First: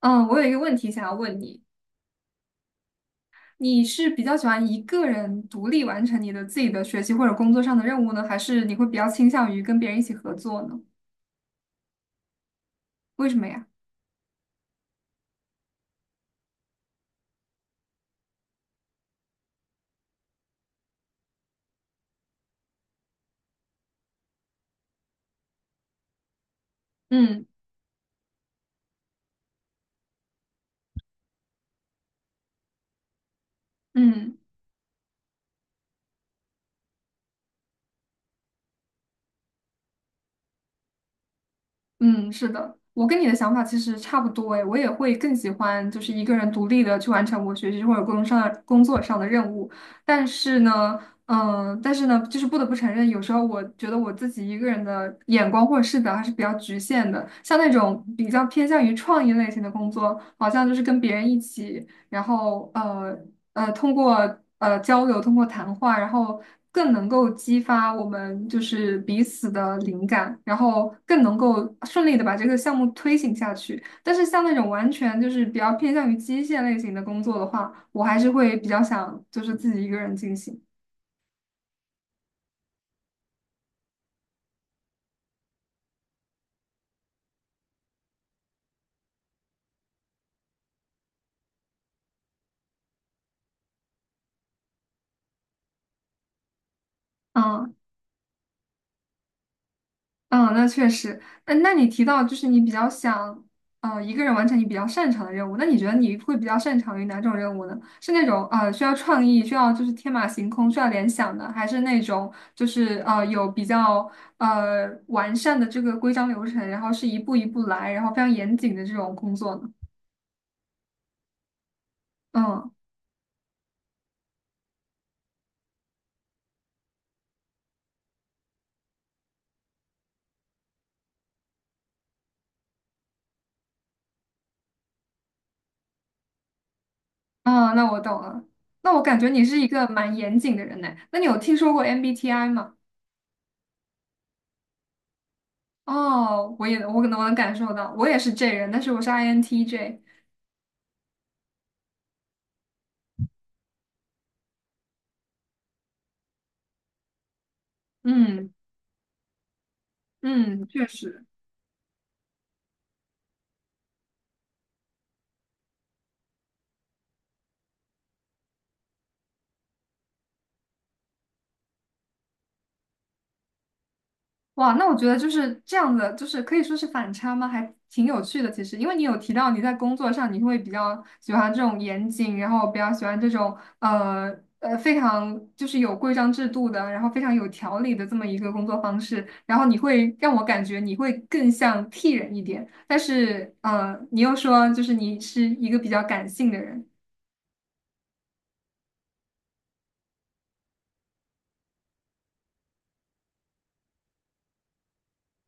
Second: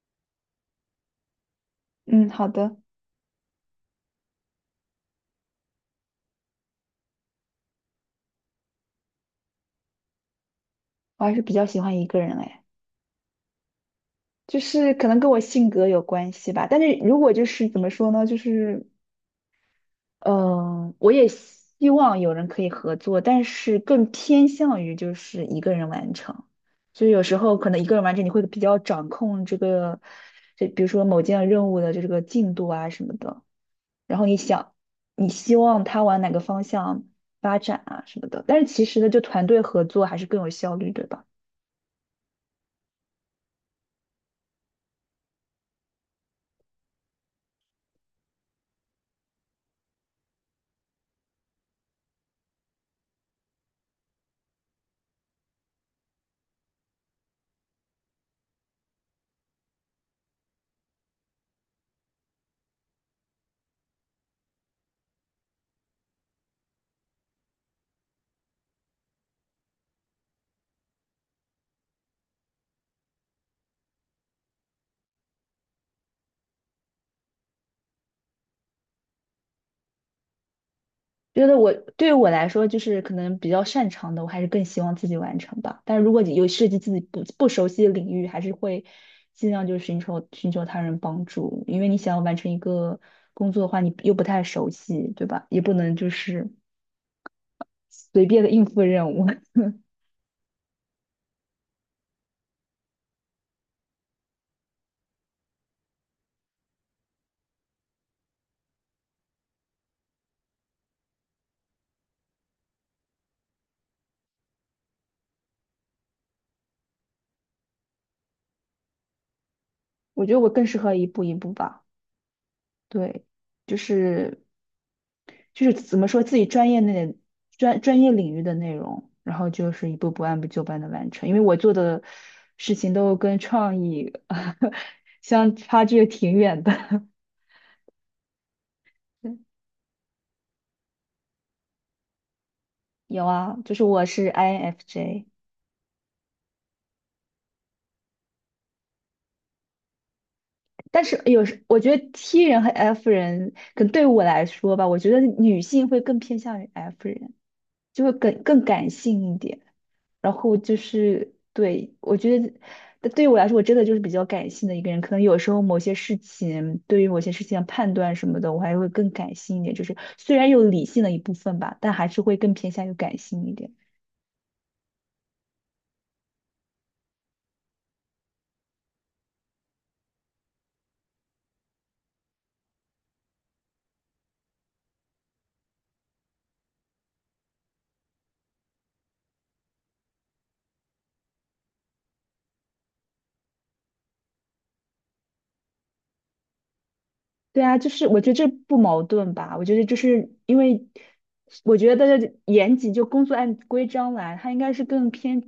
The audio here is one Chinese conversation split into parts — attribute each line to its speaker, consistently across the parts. Speaker 1: 嗯，我有一个问题想要问你，
Speaker 2: 嗯，好的。
Speaker 1: 你是比较喜欢一个人独立完成你的自己的学习或者工作上的任务呢，还是你会比较倾向于跟别人一起合作呢？
Speaker 2: 我还是比较喜欢一个人哎，
Speaker 1: 为什么呀？
Speaker 2: 就是可能跟我性格有关系吧。但是如果就是怎么说呢，就是嗯、我也希望有人可以合作，但是更偏向于就是一个人完成。就是有时
Speaker 1: 嗯
Speaker 2: 候可能一个人完成，你会比较掌控这个，这比如说某件任务的这个进度啊什么的。然后你
Speaker 1: 嗯。
Speaker 2: 想，你希望他往哪个方向发展啊什么的。但是其实呢，就团队合作还是更有效率，对吧？
Speaker 1: 嗯，是的，我跟你的想法其实差不多诶，我也会更喜欢就是一个人独立的去完成我学习或者工作上的任务。但是呢，但是呢，就是不得不承认，有时候我觉得我自己一个人的眼光或者视角还是比较局限的。像那种比较偏向于创意类型的工作，好像就是跟别人一起。然后通过交流，通过谈话，然后更能够激发我们就是彼此的灵感，然后更能够顺利的把这个项目推行下去。但是像那种完全就是比较偏向于机械类型的工作的话，我还是会比较想就是自己一个人进行。
Speaker 2: 觉得我对于我来说，就是可能比较擅长的，我还是更希望自己完成吧。但是如果你有涉及自己不熟悉的领域，还是会尽量就是寻求他人帮助，因为你想要完成一个工作的话，你又不太熟悉，对吧？也不能就是
Speaker 1: 嗯，
Speaker 2: 随便的应付任务。
Speaker 1: 嗯，那确实。嗯，那你提到就是你比较想，一个人完成你比较擅长的任务，那你觉得你会比较擅长于哪种任务呢？是那种需要创意、需要就是天马行空、需要联想的，还是那种就是有比较完善的这个规章流程，然后是一步一步来，然后非常严谨的这种工作呢？
Speaker 2: 我觉得我更适合一步一步吧。
Speaker 1: 嗯，
Speaker 2: 对，就是怎么说自己专业内专业领域的内容，然后就是一步步按部就班的完成。因为我做的事情都跟创意 相差距挺远的。
Speaker 1: 啊，那我懂了。那我感觉
Speaker 2: 嗯
Speaker 1: 你是一个蛮严谨的人呢。那你有听说过 MBTI 吗？
Speaker 2: 有啊，就是我是 INFJ,
Speaker 1: 哦，我也我可能我能感受到，我也是 J 人，但是我是 INTJ。
Speaker 2: 但是有时我觉得 T 人和 F 人，可能对我来说吧，我觉得女性会更偏向于 F 人，就会更
Speaker 1: 嗯
Speaker 2: 更感性一点。然后
Speaker 1: 嗯，
Speaker 2: 就
Speaker 1: 确实，
Speaker 2: 是对我觉得，但对于我来说，我真的就是比较感性的一个人。可能有时候某些事情，对于某些事情的判断什么的，我还会更感性一点。就是虽然有理性的一部分吧，但还是会更偏向于感性一点。
Speaker 1: 哇，那我觉得就是这样的，就是可以说是反差吗？还挺有趣的。其实，因为你有提到你在工作上你会比较喜欢这种严谨，然后比较喜欢这种呃非常就是有规章制度的，然后非常有条理的这么一个工作方式，然后你会让我感觉你会更像 T 人一点，但是你又说就是你是一个比较感性的人，
Speaker 2: 对啊，就是我觉得这不矛盾吧？我觉得就是因为，我觉得严谨就工作按规章来，他应该是更偏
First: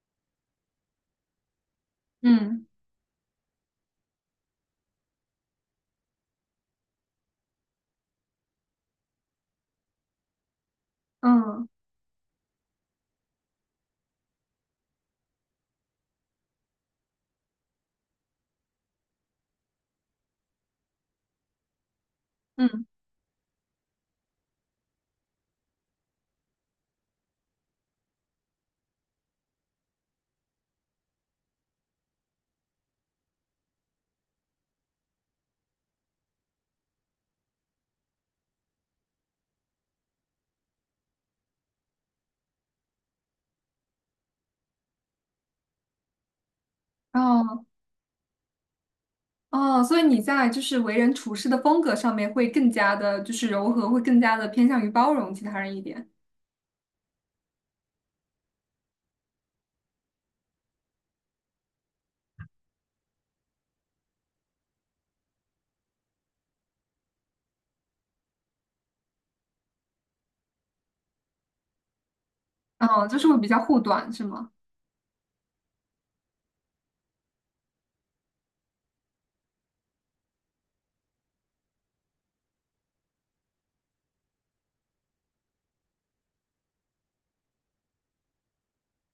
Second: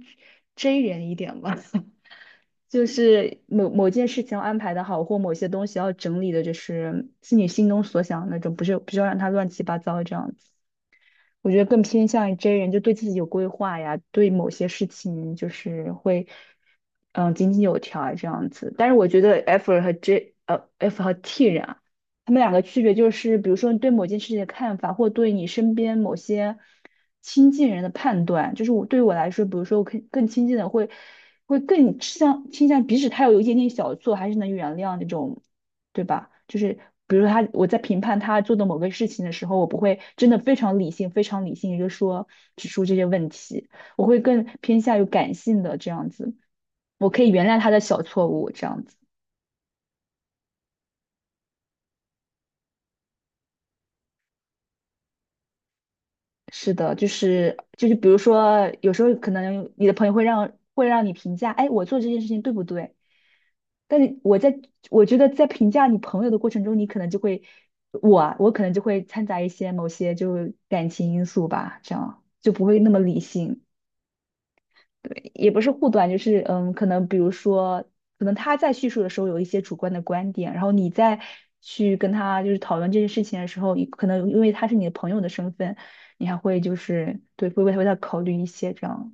Speaker 2: J 人一点吧。
Speaker 1: 嗯。
Speaker 2: 就是某件事情要安排的好，或某些东西要整理的，就是是你心中所想的那种，不是要让它乱七八糟这样子。我觉得
Speaker 1: 嗯
Speaker 2: 更偏向于 J 人，就对自己有规划呀，对某些事情就是会，嗯，井井有条啊这样子。但是我觉得 F 和 J,呃，F 和 T 人啊，他们两个区
Speaker 1: 嗯，
Speaker 2: 别就是，比如说你对某件事情的看法，或对你身边某些亲近人的判断。就是我对于我来说，比如说我更亲近的会，会更倾向，即使他有一点点小错，还是能原谅那种。对吧？就是比如说他我在评判他做的某个事情的时候，我不会真的非常理性就说指出这些问题，我会更偏向于感性的这样子，我可以原谅
Speaker 1: 哦
Speaker 2: 他的小错误这样子。
Speaker 1: 哦，所以你在就是为人处事的风格上面会更加的，就是柔和，会更加的偏向于包容其他人一点。
Speaker 2: 是的，就是比如说有时候可能你的朋友会让你评价，哎，我做这件事情对不对？但是我觉得在评价你朋友的过程中，你可能就会我可能就会掺杂一些某些就感情因素吧，这样就不会那么
Speaker 1: 哦，就
Speaker 2: 理
Speaker 1: 是会比较
Speaker 2: 性。
Speaker 1: 护短，是吗？
Speaker 2: 对也不是护短，就是嗯，可能比如说，可能他在叙述的时候有一些主观的观点，然后你在去跟他就是讨论这件事情的时候，你可能因为他是你的朋友的身份，你还会就是对，会为他考虑一些这样，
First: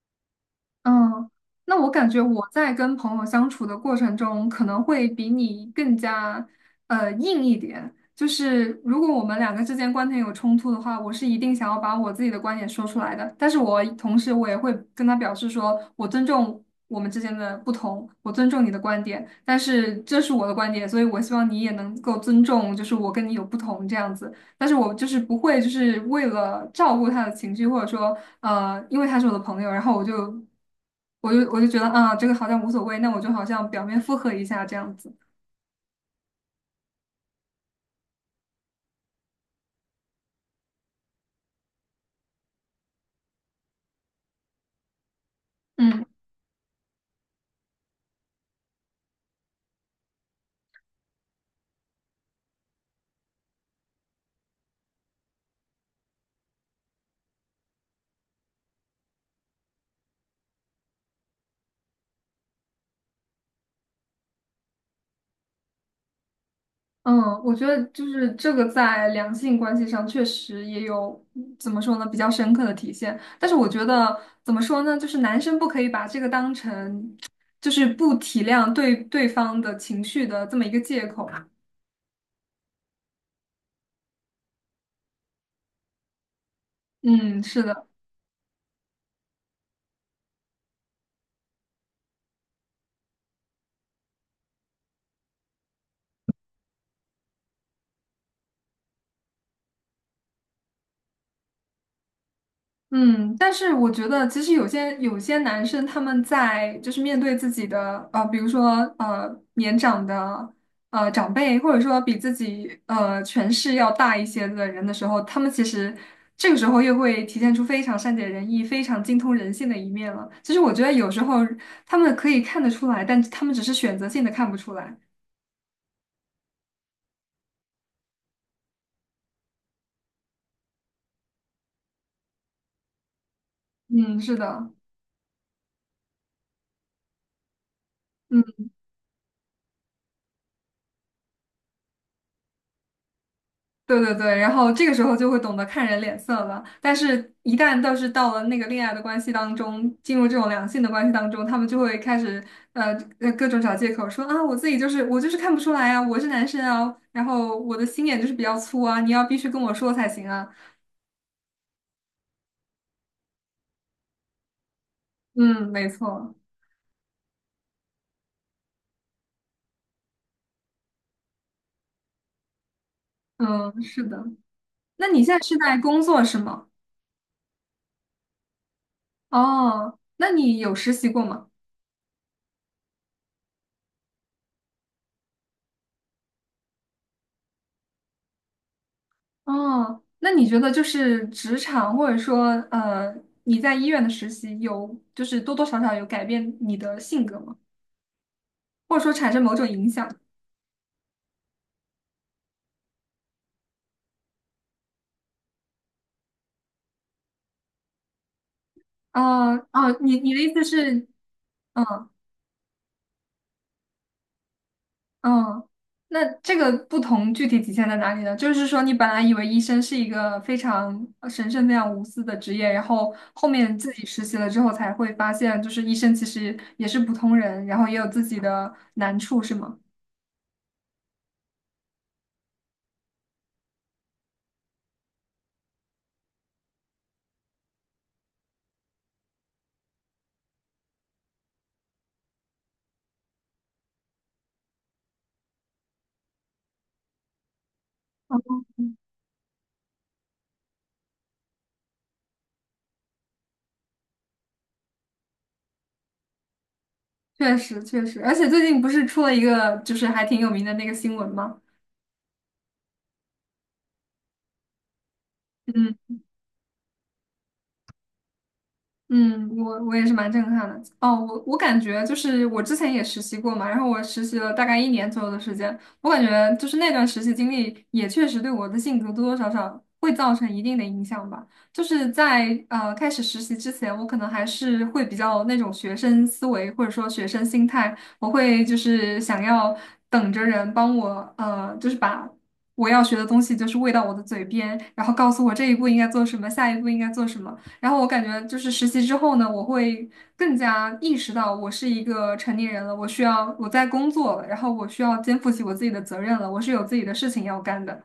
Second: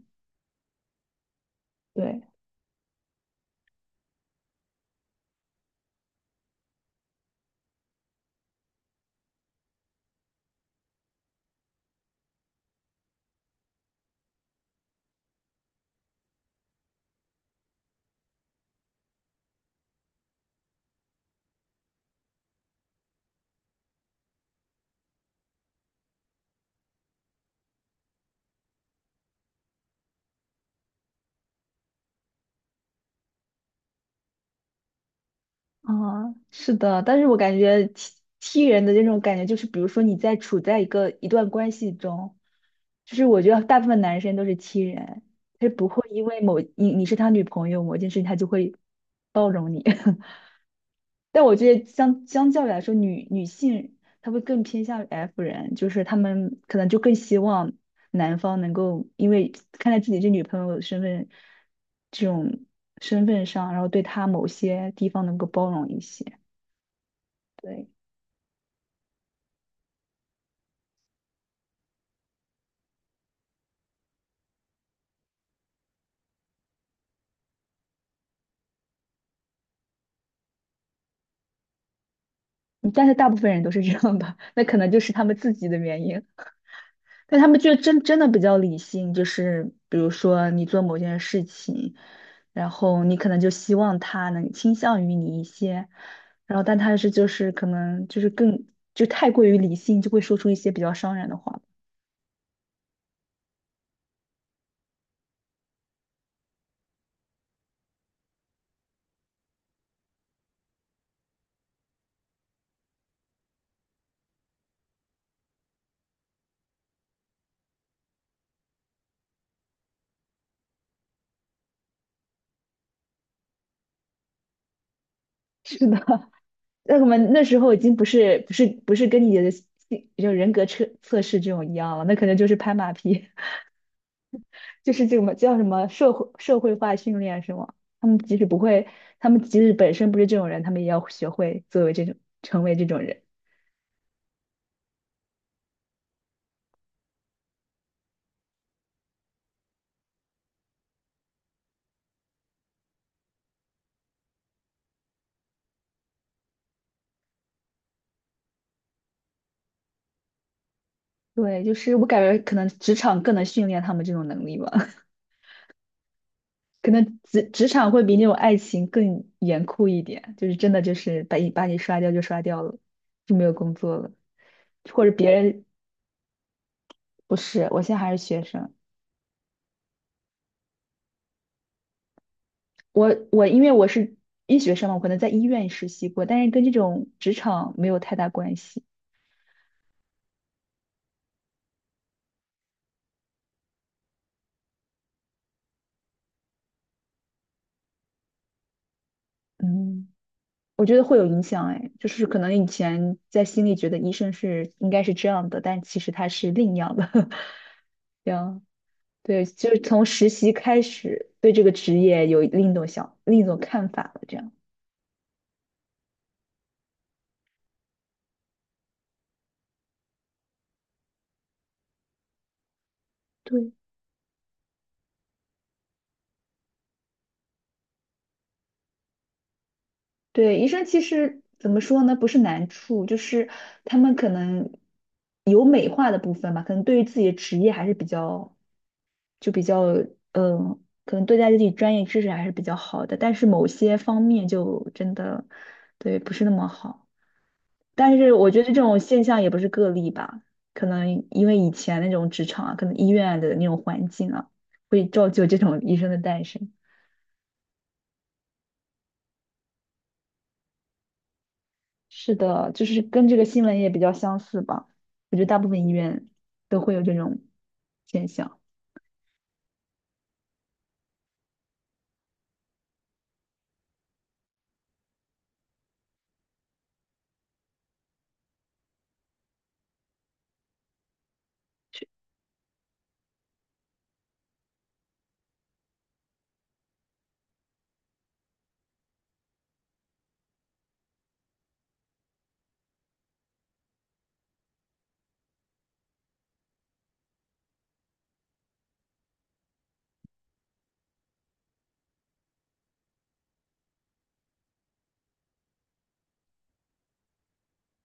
Speaker 1: 嗯，那我感觉
Speaker 2: 对。
Speaker 1: 我在跟朋友相处的过程中，可能会比你更加硬一点。就是如果我们两个之间观点有冲突的话，我是一定想要把我自己的观点说出来的。但是我同时我也会跟他表示说，我尊重我们之间的不同，我尊重你的观点，但是这是我的观点，所以我希望你也能够尊重，就是我跟你有不同这样子。但是我就是不会，就是为了照顾他的情绪，或者说因为他是我的朋友，然后我就觉得啊，这个好像无所谓，那我就好像表面附和一下这样子。
Speaker 2: 啊，是的，但是我感觉 T 人的这种感觉就是，比如说你在处在一段关系中，就是我觉得大部分男生都是 T 人，他不
Speaker 1: 嗯
Speaker 2: 会因为你是他女朋友某件事情，他就会包容你。但我觉得相较于来说，女性她会更偏向于 F 人，就是她们可能就更希望男方能够因为看在自己这女朋友的这种身份上，然后对她某些地方能够包容一些。
Speaker 1: 嗯，我觉得
Speaker 2: 对。
Speaker 1: 就是这个在两性关系上确实也有怎么说呢，比较深刻的体现。但是我觉得怎么说呢，就是男生不可以把这个当成就是不体谅对方的情绪的这么一个借口。
Speaker 2: 嗯但是大部分人都是这样的，那可能就是他们自己的原因。但
Speaker 1: 嗯，
Speaker 2: 他们
Speaker 1: 是
Speaker 2: 就
Speaker 1: 的。
Speaker 2: 真的比较理性，就是比如说你做某件事情，然后你可能就希望他能倾向于你一些，然后但他是就是可能就是更就太过于理性，就会说出一些比较伤人的话。
Speaker 1: 嗯，但是我觉得，其实有些男生他们在就是面对自己的比如说年长的长辈，或者说比自己权势要大一些的人的时候，他们其实这个时候又会体现出非常善解人意、非常精通人性的一面了。其实我觉得有时候他们可以看得出来，但他们只是选择性的看不出来。
Speaker 2: 是的，那我们那时候已经不是跟你的人格测试这种一样了，那可能就是拍马屁。
Speaker 1: 嗯，是的，
Speaker 2: 就是这么叫什么社会化训练是吗？他们即使不
Speaker 1: 嗯。
Speaker 2: 会，他们即使本身不是这种人，他们也要学会作为这种成为这种人。
Speaker 1: 对对对，然后这个时候就会懂得看人脸色了。但是，一旦倒是到了那个恋爱的关系当中，进入这种良性的关系当中，他们就会开始呃各种找借口说啊，我就是看不出来啊，我是男生啊，然后我的心眼就是比较粗啊，你要必须跟我说才行啊。
Speaker 2: 对，就是我感觉可能职场更能训练他们这种能力吧，
Speaker 1: 嗯，没错，
Speaker 2: 可能职场会比那种爱情更严酷一点，就是真的就是把你刷掉就刷掉了，就没有工
Speaker 1: 嗯，
Speaker 2: 作
Speaker 1: 是
Speaker 2: 了，
Speaker 1: 的。
Speaker 2: 或
Speaker 1: 那
Speaker 2: 者
Speaker 1: 你
Speaker 2: 别
Speaker 1: 现在是
Speaker 2: 人
Speaker 1: 在工作是吗？
Speaker 2: 不是，我现在还是学生。
Speaker 1: 哦，那你有实习过吗？
Speaker 2: 我因为我是医学生嘛，我可能在医院实习过，但是跟这种职场没有太大关系。
Speaker 1: 哦，那你觉得就是职场，或者说呃，你在医院的实习有，就是多多少少有改变你的性格吗？或者说产生某种影
Speaker 2: 嗯，
Speaker 1: 响？
Speaker 2: 我觉得会有影响，哎，就是可能以前在心里觉得医生是应该是这样的，但其实他是另样的，这样。对，
Speaker 1: 啊
Speaker 2: 就是
Speaker 1: 啊，
Speaker 2: 从
Speaker 1: 你
Speaker 2: 实
Speaker 1: 你的意
Speaker 2: 习
Speaker 1: 思
Speaker 2: 开
Speaker 1: 是，
Speaker 2: 始对这个职
Speaker 1: 嗯
Speaker 2: 业有另一种看法了，这样。
Speaker 1: 嗯，那这个不同具体体现在哪里呢？就是说，你本来以为医生是一个非常神圣、非常无私的职业，然后后
Speaker 2: 对
Speaker 1: 面自己实习了之后才会发现，就是医生其实也是普通人，然后也有自己的难处，是吗？
Speaker 2: 对，医生其实怎么说呢？不是难处，就是他们可能有美化的部分吧，可能对于自己的职业还是比较就比较嗯，可能对待自己专业知识还是比较好的，但是某些方面就真的对不是那么好。但是我觉得这种现象也不是个例吧，可能因为以前那种职场啊，可能医院的那种环境啊，会造就这种医生的诞生。
Speaker 1: 确实确实，而且最近不是出了一个就是还挺有名的那个新闻吗？
Speaker 2: 是的，就是跟这个新闻也比较相似吧。我觉得大部分医
Speaker 1: 嗯，
Speaker 2: 院都会有这种现象。
Speaker 1: 嗯，我也是蛮震撼的。哦，我感觉就是我之前也实习过嘛，然后我实习了大概1年左右的时间，我感觉就是那段实习经历也确实对我的性格多多少少会造成一定的影响吧。就是在开始实习之前，我可能还是会比较那种学生思维或者说学生心态，我会就是想要等着人帮我就是把。我要学的东西就是喂到我的嘴边，然后告诉我这一步应该做什么，下一步应该做什么。然后我感觉就是实习之后呢，我会更加意识到我是一个成年人了，我需要我在工作了，然后我需要肩负起我自己的责任了，我是有自己的事情要干的。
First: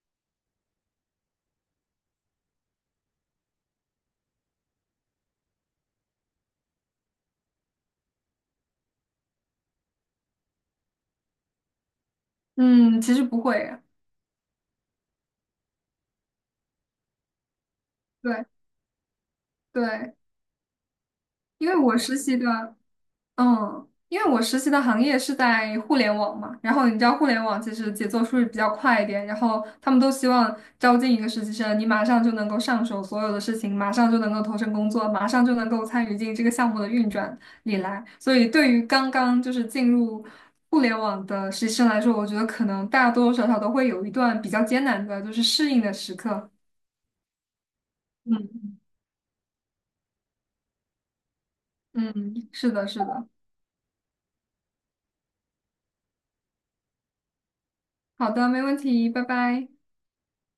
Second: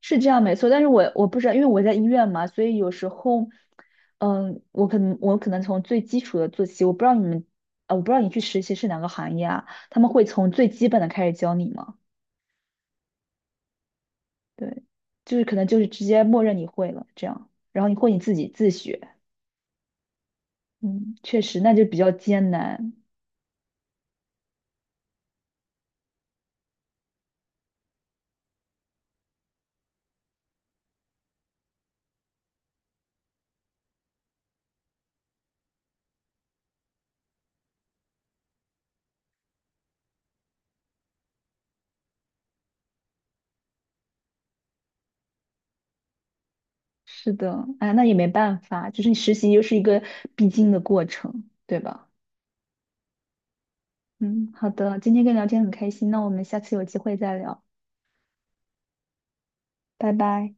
Speaker 2: 是这样没错，但是我不知道，因为我在医院嘛，所以有时候，嗯，我可能从最基础的做起，我不知道你们，啊，我不知道你去实习是哪个行业啊，他们会从最基本的开始教你吗？
Speaker 1: 嗯，其实不会，
Speaker 2: 对，就是可能就是直接默认你会了这样，然后你或你自
Speaker 1: 对
Speaker 2: 己自学，
Speaker 1: 对，
Speaker 2: 嗯，确实
Speaker 1: 因
Speaker 2: 那
Speaker 1: 为
Speaker 2: 就比
Speaker 1: 我
Speaker 2: 较
Speaker 1: 实习
Speaker 2: 艰
Speaker 1: 的。
Speaker 2: 难，
Speaker 1: 嗯，因为我实习的行业是在互联网嘛，然后你知道互联网其实节奏是不是比较快一点，然后他们都希望招进一个实习生，你马上就能够上手所有的事情，马上就能够投身工作，马上就能够参与进这个项目的运转里来。所以对于刚刚就是进入互联网的实习生来说，我觉得可能多多少少都会有一段比较艰难的就是适应的时刻。
Speaker 2: 是的，哎，那也没办
Speaker 1: 嗯
Speaker 2: 法，就是你实习又是一个必经的过程，对吧？
Speaker 1: 嗯，是的，是的。
Speaker 2: 嗯，好的，今天跟你聊天很开心，那我们下次有机会再聊，
Speaker 1: 好的，没问题，拜拜。
Speaker 2: 拜拜。